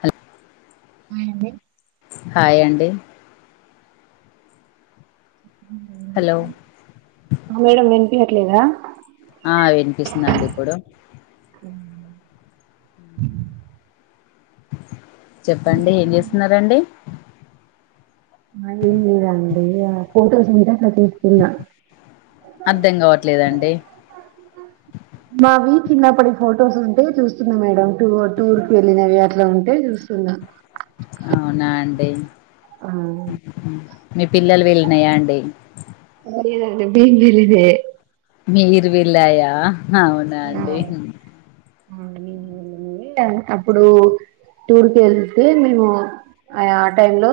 Hello ఆ hi అండి ఊ హలో మేడం వినిపియట్లేదా ఆ వినిపిస్తుందండి ఇప్పుడు ఊ చెప్పండి ఏం చేస్తున్నారు చేస్తున్నారండి మరి ఏం లేదండి ఇగ ఫోటోస్ మీదా ప్రతి అర్థం కావట్లేదండి హమ్ [unintelligible] మావి చిన్నప్పటి ఫొటోస్ ఉంటే చూస్తున్నా మేడం టూ టూర్ కి వెళ్ళినవి అట్లా ఉంటే చూ సున్నా అవునా అండి ఆ మీ పిల్లలు వీళ్ళనాయా అండి మరిదతే బేల్ బీల్ ఇదే [unintelligible] మీరు వెళ్ళాయా అవునా అండి ఆ [unintelligible] అప్పుడు టూర్ కి వెళ్తే మేము ఆ టైమ్ లో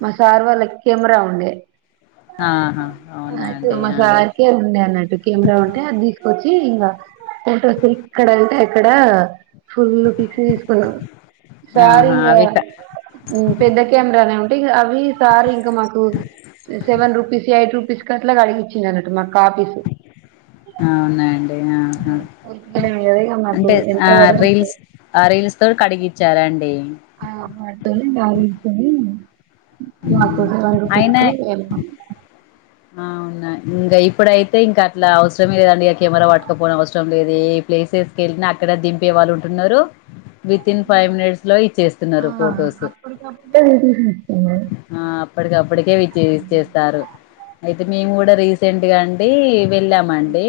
మా సార్ వాళ్ళ కెమెరా ఉండే ఆహా అవునా అయితే అండి మా ఆ సార్కే ఉండే అన్నట్టు కెమెరా ఉంటే అది తీసుకొచ్చి ఇంకా ఫొటోస్ ఇక్కడంటే అక్కడ ఫుల్ పిక్స్ తీసుకున్నాం సారు ఆహా ఇంగ అవి క ఉం పెద్ద కెమెరానే ఉంటే ఇగ అవి సార్ ఇంకా మాకు సెవెన్ రూపీస్ ఎయిట్ రూపీస్ క అట్లా కడిగించినారట మా కాపీస్ అవునా అండి ఆహా ఎదైనా మాకు ఎంత వ [unintelligible] అ రీల్స్ తో టీ కడిగిచ్చారాండి ఆ మాంటనే నా ఇతు [unintelligible] మకు హ్మ్ సెవన్ రూపీస్కు ఎల్ [unintelligible] అవున్నా ఇంకా ఇప్పుడైతే ఇంకా అట్లా అవసరమే లేదండి కెమెరా పట్టుకపోన అవసరం లేదు ఏ ప్లేసెస్ వెళ్ళిన అక్కడ దింపే వాళ్ళు ఉంటున్నారు విత్న్ ఫైవ్ మినిట్స్ లో ఇచ్చేస్తున్నారు ఫొటోస్ చెన్నా [unintelligible] ఆ అప్పటికప్పటికేవిచ్చ ఇచ్చేస్తారు అయితే మేము కూడా రీసెంట్గా అండి వెళ్ళామండి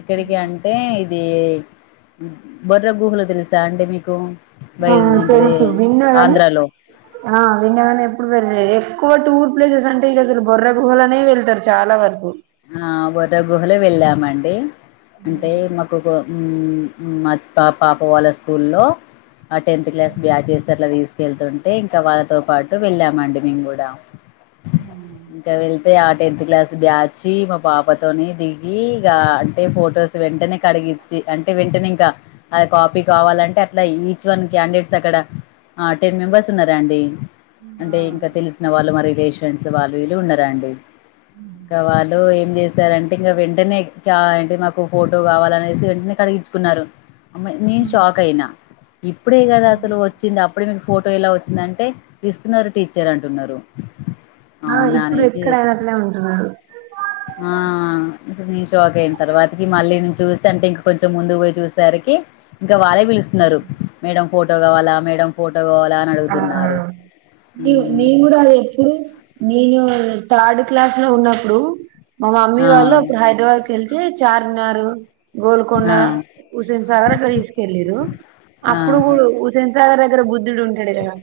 ఎక్కడికి అంటే ఇది బొర్ర గుహలు తెలుసా అండి మీకు ఆ బయలుదే ఏంటిది తెలుసు విన్నా గాని ఆంధ్రాలో [unintelligible] ఆ వినగాని ఎప్పుడు బయలుదేరారు ఎక్కువ టూర్ ప్లేసెస్ అంటే ఇక అసలు బొర్ర గుహలోనే వెళ్తారు చాలా వరకు ఆ బొర్రా గుహలే వెళ్ళామండి అంటే మాకు ఉం మా పా పాప వాళ్ళ స్కూల్లో ఆ టెన్త్ క్లాస్ బ్యా చేసే అట్లా తీసుకెళ్తుంటే ఇంకా వాళ్ళతో పాటు వెళ్ళామండి మేము కూడా ఇంకా వెళ్తే ఆ టెన్త్ క్లాస్ బ్యాచ్ వచ్చి మా పాపతోని దిగి ఇక అంటే ఫొటోస్ వెంటనే కడిగిచ్చి అంట వెంట వెంటనే ఇంకా అది కాపీ కావాలంటే అట్లా ఈచ్ వన్ క్యాండిడేట్స్ అక్కడ ఆ టెన్ మెంబెర్స్ ఉన్నారా అండి అంటే ఇంకా తెలిసిన వాళ్ళు మా రిలేషన్స్ వాళ్ళు వీళ్ళు ఉన్నారా అండి ఉ వాళ్ళు ఏం చేశారంటే ఇంకా వెంటనే అంటే మాకు ఫోటో కావాలనేసి వెంటనే కడిగిచ్చు కున్నారు అమ్మా నేను షాక్ అయినా ఇప్పుడే కదా అసలు వచ్చింది అప్పుడే మీకు ఫోటో ఎలా వచ్చిందంటే తీస్తున్నారు టీచర్ అంటున్నారు ఆ అవునా ఇప్పుడు అనేసి ఎక్కడ ఆడనే ఉంటున్నారు [unintelligible] ఆ నీ షాకు అయిన తర్వాతకి మళ్ళీ నేను చూస్త అంటే ఇంక కొంచెం ముందు పోయి చూసేసరికి ఇంకా వారే పిలుస్తున్నారు మేడం ఫోటో కావాలా మేడం ఫోటో కావాలా అని అడుగుతున్నారు నివ్ ఉమ్ నీవు కూడా అది ఎప్పుడు నేను థర్డ్ క్లాస్ లో ఉన్నప్పుడు మా మమ్మీ ఆ వాళ్ళు అప్పుడు హైదరాబాద్ యేల్తే చార్మినారు గోల్కొండ ఆ హుసేన్ సాగర్ అట్లా తీసుకెళ్లిరు అప్పుడు ఆహా కూడు హుస్సేన్ సాగర్ దగ్గర బుద్ధుడు ఉంటాడు కదా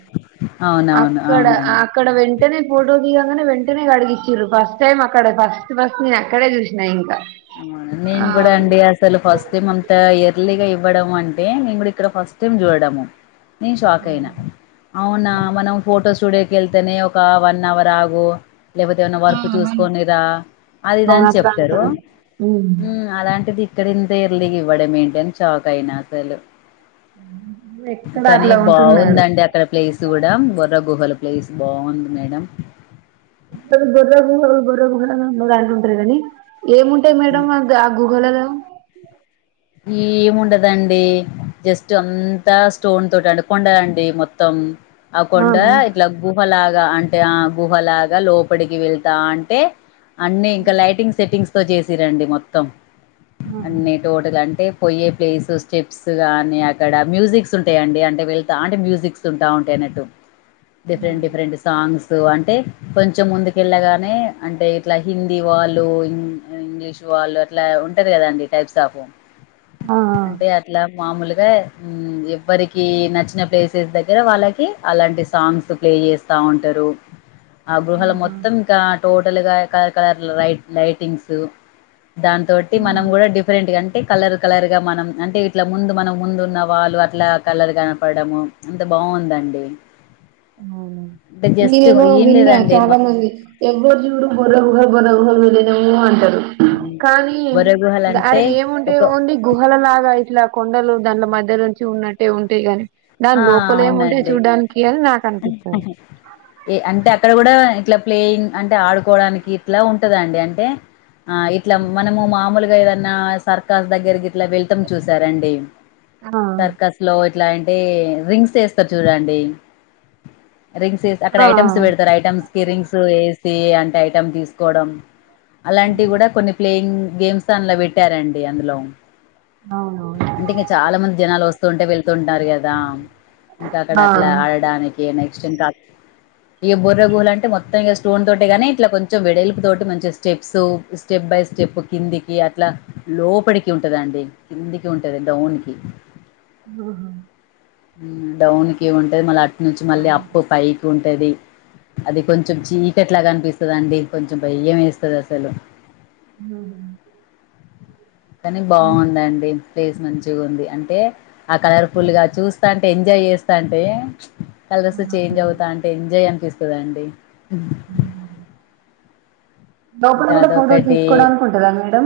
అవునవును అక్కడ ఆ అవునండి అక్కడ వెంటనే పోటో దిగంగానే వెంటనే కడిగిచ్చిరు ఫస్ట్ టైమ్ అక్కడ ఫస్ట్ ఫస్ట్ నేను అక్కడే చూసి నిను ఇంకా ఆ మేము కూడా అండి అస అసలు ఫస్ట్ టైం అంతా ఎర్లీగా ఇవ్వడం అంటే మేము కూడా ఇక్కడ ఫస్ట్ టైం చూడడము నేను షాక్ అయినా అవునా మనం ఫోటో స్టూడియోకి వెళ్తేనే ఒక వన్ అవర్ ఆగు లేకపోతే ఏమన్నా ఆ వర్క్ మన్ చూసుకోని రా అది ఇదనీ అవును అని అట్లా చెప్తారు అంటారు మ్మ్ అలాంటిది ఇక్కడ ఇంత ఎర్లీగా ఇవ్వడమేంటని షాక్ అయినా అసలు ఎక్కడ కానీ అట్లా ఉంటున్నారు బాగుందండి అక్క అక్కడ ప్లేస్ కూడా బోర్ర గుహల ప్లేస్ బాగుంది మేడం ఎప్పుడు బొర్రా గుహలు బొర్రా గుహలు ఉని అంటుంటారు కానీ ఏముంటాయి మేడం ఆ గుహలలో ఏముండదండి జస్ట్ అంతా స్టోన్ తోటి అంటే కొండ అండి మొత్తం ఆ కొండ ఆహా ఇట్లా గుహలాగా అంటే ఆ గుహలాగా లోపటికి వెళ్తాంటే అన్ని ఇంకా లైటింగ్ సెట్టింగ్స్ తో చేసిరండి మొత్తం ఆహా అన్ని టోటల్ అంటే పోయే ప్లేస్ స్టెప్స్ కానీ అక్కడ మ్యూజిక్స్ ఉంటాయండి అంటే వెళ్తాంటే మ్యూజిక్స్ ఉంటా ఉంటే అయినట్టు హామ్ డిఫరెంట్ డిఫరెంట్ సాంగ్స్ అంటే కొంచెం ముందుకెళ్ళగానే అంటే ఇట్లా హిందీ వాళ్ళు ఇంగ్లీష్ వాళ్ళు అట్లా ఉంటారు కదండి టైప్స్ ఆఫ్ ఆ అంటే అట్లా మామూలుగా మ్మ్ ఎవ్వరికి నచ్చిన ప్లేసెస్ దగ్గర వాళ్ళకి అలాంటి సాంగ్స్ ప్లే చేస్తా ఉంటారు ఆ గూహల మొత్తం ఇంకా టోటల్ గా కలర్ కలర్ లై లైటింగ్స్ తోటి మనం ఆహా కూడా డిఫరెంట్ గాన్ అంటే కలర్ కలర్ గా మనం అంటే ఇట్లా ముందు మనం ముందు ఉన్న వాళ్ళు అట్లా కలర్ కనపడము అంత బాగుందండి అంటే జస్ట్ నిను ఏం విన్నా లేదండి చాలా మొత్తం మంది ఎవ్వరు జూడు బొర్రా గుహలు బొర్రా గుహలు వెళ్ళినాము అంటారు హ్మ్. కానీ బొర్ర అడ గుహలంటే ఏముంట అంటే ఒక ఓన్లీ గుహల లాగా ఇట్లా కొండలు దాన్ల మధ్యలో నుంచి ఉన్నట్టే ఉంటేయి గాని దాని ఆ లోపలే ఏమి ఉంటాయో అవునండి. చూడ్డానికి అని నాకు అనిపిత్తాంది ఏ అంటే అక్కడ కూడా ఇట్లా ప్లేయింగ్ అంటే ఆడుకోవడానికి ఇట్లా ఉంటదండి అంటే ఆ ఇట్లా మనము మామూలుగా ఏదన్నా సర్కాస్ దగ్గరకి ఇట్లా వెళ్తాం చూసారండి ఆ సర్కస్ లో ఇట్లా రింగ్స్ యేస్తారు చూడండి రింగ్స్ యేసి అక్కడ ఆ ఐటమ్స్ పెడ మరి ఐటమ్స్ కి రింగ్స్ యేసి అంటే ఐటెమ్ తీసుకోవడం అలాంటివి కూడా కొన్ని ప్లేయింగ్ గేమ్స్ అందులో పెట్టారండి అందులో అవునవును అంటే ఇంగా చాలా మంది జనాలు వస్తూ ఉంటే వెళ్తు ఉన్నారు కదా ఇంకా అక్కడ ఆ అట్లా ఆడడానికి నెక్స్ట్ ఇంకా ఇక బొర్ర గుహలంట మొత్తం ఇంక స్టోన్ తోటే గాని ఇట్ల కొంచం వెడల్పుతోటి మంచిస్తు స్టెప్స్ స్టెప్ బై స్టెప్ కిందికి అట్లా లోపడికి ఉంటదండి కిందికి ఉంటది డౌన్కి ఆహా డౌన్ కి ఉంటది మళ్ళ అటునుంచి మళ్ళీ అప్ పైకి ఉంటది అది కొంచెం చీకట్లాగా అనిపిస్తుంది అండి కొంచెం భయ్యం వేస్తుంది అసలు ఆహా కానీ బావుందండి ప్లేస్ మంచిగా ఉంది అంటే ఆ కలర్ ఫుల్ గా చూస్తాంటే ఎంజాయ్ చేస్తా అంటే కలర్స్ చేంజ్ అవుతా ఉంటే ఎంజాయ్ అనిపిస్తదండి లోపల ఇంకా కూడా ఫోటోస్ అదొకటి తీసుకోవడానికి వుంటదా మేడం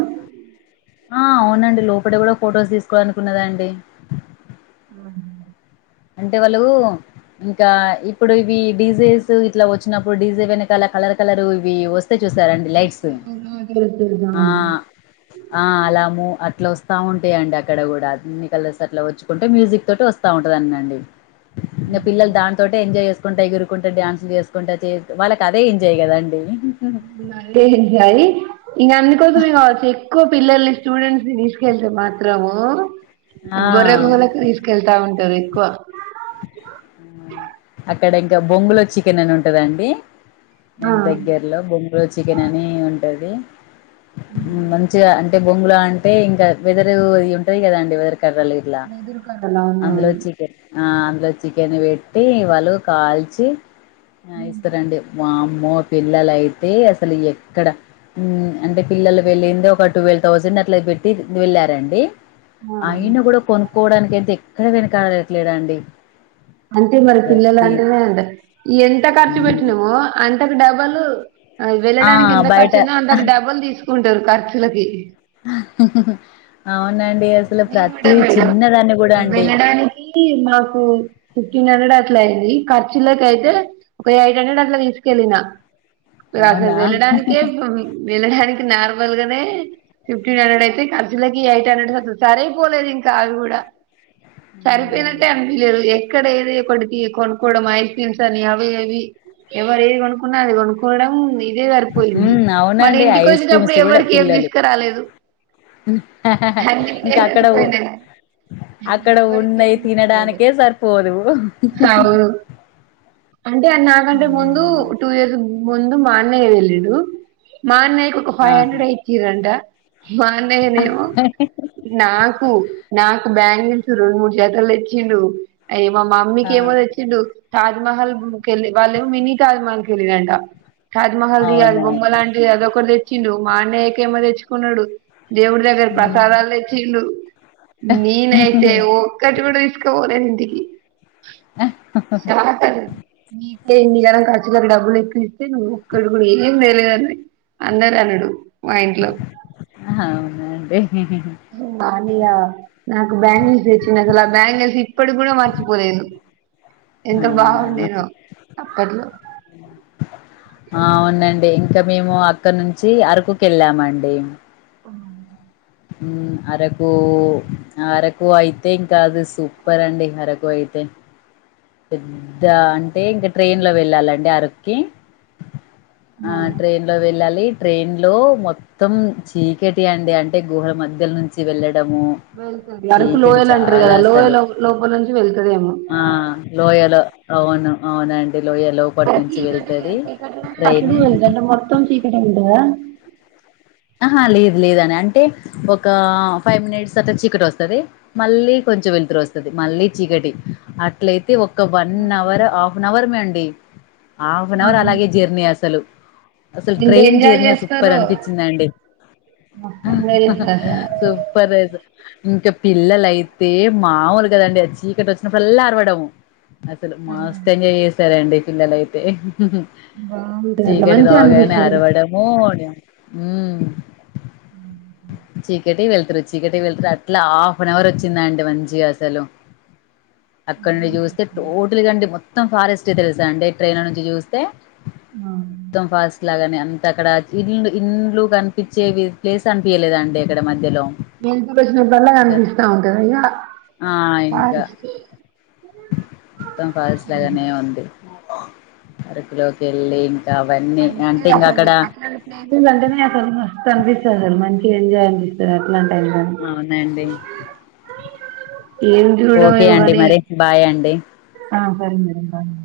ఆ అవునండి లోపడ కూడా ఫొటోస్ తీసుకోవడానికి ఉండదండి ఆ అంటే వాళ్ళు ఇంకా ఇప్పుడు ఇవి డిజెస్ ఇట్లా వచ్చినప్పుడు డీజె వెనకాల కలర్ కలర్ ఇవి వస్త వస్తే చూసారండి లైట్స్ తెలుసు తెలుసు ఆ అవును ఆ అలాము అట్లా వస్తా ఉంటాయండి అక్కడ కూడా అన్ని కలర్స్ అట్లా వచ్చుకుంటే మ్యూజిక్ తోటి వస్తా ఉంటా అండి ఇంకా పిల్లలు దానితోటి ఎంజాయ్ చేసుకుంటా ఎగురుకుంటే డ్యాన్సులు చేసుకుంటా వాళ్ళకి అదే ఎంజాయ్ కదండి ఎంజాయ్ ఇక అందుకోసమే కావచ్చు ఎక్కువ పిల్లల్ని స్టూడెంట్స్ ని తీసుకెళ్తే మాత్రము ఆ బొర్ర గుహల కు తీసుకు వెళ్తా ఉంటారు ఎక్కువ అక్కడ ఇకా బొంగులో చికెన్ అని ఉంటదండి ఆ దాని కి దగ్గర లో బొంగులో చికెన్ అని ఉంటది మంచిగా అం టే బొంగులా అంటే ఇంకా వెదురు ఇవి ఉంటాయి కదా అండి వెదురు కర్రలు అవునవును అందులో చికెన్ ఆ అందులో చికెన్ పెట్టి వాళ్ళు కాల్చి ఇస్తరండి వామ్మో పిల్లల అయితే అసలు ఎక్కడ అంటే పిల్లలు వెళ్ళింది ఒక ట్వల్ థౌజండ్ అట్లా పెట్టి వెళ్ళారండి అయినా కూడా కొనుక్కోవడానికి అయితే ఎక్కడ వెనకడట్లేదు అండి అంటే మరి పిల్లలు అంటేనే అంత ఎంత ఖర్చు మ్మ్ పెట్టినామో అంతకు డబల్ అ ఆ వెళ్ళడానికి ఎంత బయట ఖర్చైందో అంతకు డబల్ తీసుకుంటారు ఖర్చులకి అవునండి అసలు ప్రతి ది చిన్నదాన్ని కూడా అండి వెళ్ళడానికి మాకు ఫిఫ్టీన్ హండ్రెడ్ అట్లా అయింది ఖర్చులకయితే ఒక ఎయిట్ హండ్రెడ్ అట్లా తీసుకెళ్ళిన అసలు అవునా వెళ్ళడానికే వెళ్ళడానికి నార్మల్ గానే ఫిఫ్టీన్ హండ్రెడ్ అయితే ఖర్చులకి ఎయిట్ హండ్రెడ్ సరేపోలేదు ఇంకా అవి కూడా సరిపోయినట్టే అనిపియలేదు ఏ ఇక్కడ ఏది ఒకటి కొనుక్కవడం ఐస్ క్రీమ్స్ అని అవి ఇవి ఎవరు ఏది కొనుకున్నా అది కొనుక్కోవడం ది ఇదే సరిపోయింది ఉమ్ మళ్ళా అవునండి ఇంటికి ఐస్ వచ్చేటప్పుడు క్రీమ్స్ కూడా ఎవరికి ఏం పిల్లలు తీసుకు రాలేదు ఇంకా అక్కడ ఉ అన్నినా అక్కడ ఉన్నయి తినడానికే సరిపోదు అవును అంటే అది నాకంటే ముందు హ్మ్. టూ ఇయర్స్ ముందు మా అన్నయ్య ఎళ్ళిండు మా అన్నయ్య కు ఓం ఫైవ్ ఆహా హండ్రెడ్ ఎ ఇచ్చిరంట మా అన్నయ్య నేమో నాకు నాకు బ్యాంగిల్స్ రెండు మూడు జతలు తేచ్చిండు అయి మా ఆ మమ్మీకి ఏమో తెచ్చిడు తాజ్మహల్కెళ్ళి వాళ్ళే మినీ తాజ్మహల్కి వెళ్ళింట తాజ్మహల్ది బొమ్మ అవునండి లాంటి ఏదొ ఒకటి తెచ్చిండు మా అన్నయ్యకేమో తెచ్చుకున్నడు దేవుడి దగ్గర ప్ర హ్మ్. దలాలు తెచ్చిండు నేనైతే ఒక్కటి కూడా తీసుకోపోలేను ఇంటికి మీ ఎన్నిగనం ఖర్చులకు డబ్బులు ఎక్ నువ్వు ఒక్కడు కూడా ఏం తెలేదని అందరు అనుడు మా ఇంట్లో అవునాండి మా అనయ్య నాకు బ్యాంగిల్స్ తెచ్చిండు అసలు ఆ బ్యాంగిల్స్ ఇప్పడీకి కూడా మార్చిపోలేదు ఎంత అవునా బాగుండేనో అప్పట్లో ఆ అవునండి ఇంకా మేము అక్కడ నుంచి అరకుకు వెళ్ళామండి అరకు అరకు అయితే ఇంకా అది సూపర్ అండి అరకు అయితే పెద్ద అంటే ఇంకా ట్రైన్లో వెళ్ళాలండి అరక్కి ఆ ట్రైన్లో వెళ్ళాలి ట్రైన్లో మొత్తం మొత్తం చీకటి అండి అంటే గుహల మధ్యలో నుంచి వెళ్ళడము అరకు చీకటి లోయలంటారు చాలా కదా అసలు లోయల్ లోపల నుంచి వెళ్తదేమో ఆ లోయలో అవును అవునండి లోయలో చీకటి చీకట్లనే అట్లనే మొత్తం చీకటి ఉంటదా ఆహా లేదు లేదని అంటే ఒక ఫైవ్ మినిట్స్ అట్లా చికటి వస్తది మళ్ళీ కొంచెం వెలుతురు వస్తది మళ్ళీ చీకటి అట్లయితే ఒక వన్ అవర్ హాఫ్ అన్ అవర్మే అండి హాఫ్ అన్ అవర్ అలాగే జర్నీ అసలు అసలు ఎంత ట్రైన్ ఎంజాయ్ జర్నీ సూపర్ చేస్తారో అనిపించింది అండి మస్తు ఎంజాయ్ చేస్తారు అసలు సూపర్ ఇంకా పిల్లలయితే మాముూలు కదండి అది చీకటి వచ్చినప్పుల్ల అరవడము అసలు మస్తు ఎంజాయ్ చేసారండి పిల్లలయితే బాగుంటది అట్లా చీకటి మంచిగా రాగానే అనిపిస్తది అరవడము ఉ చీకటి వెళ్తురు చీకటికి వెళ్తురు అట్లా హాఫన్ అవర్ వచ్చింది అండి మంచిగా అసలు అక్కడ నుంచి చూస్తే టోటల్గా అండి మొత్తం ఫారెస్ట్ తెలుసా అండి ట్రైన్ల నుంచి చూస్తే అ మొత్తం ఫాస్ట్లాగానే అంత అక్కడ ఇల్ ఇండ్లు కనిపించే ప్లేస్ అనిపయలేదండి అక్కడ మధ్యలో నే వెలుతురు వచ్చినప్పుడల్లా ఇంకా కనిపిస్తా ఉంటందా ఇగా ఆ ఇంకా ఫారెస్ట్ మొత్తం ఫారెస్ట్లాగానే ఉంది అరకులోకి వెళ్ళి అవన్నీ అందుకే అంటే ఇంగ అసలు అక్కడ అట్లాంటి అంటేనే అసలు మస్తు అనిపిస్తది అండి మంచిగ ఎంజాయ్ అనిపిస్త ఇట్లాంటి టైంలో అవునండి ఏం చూడడం ఓకే ఏమో అండి మరి బాయ్ అండి గాని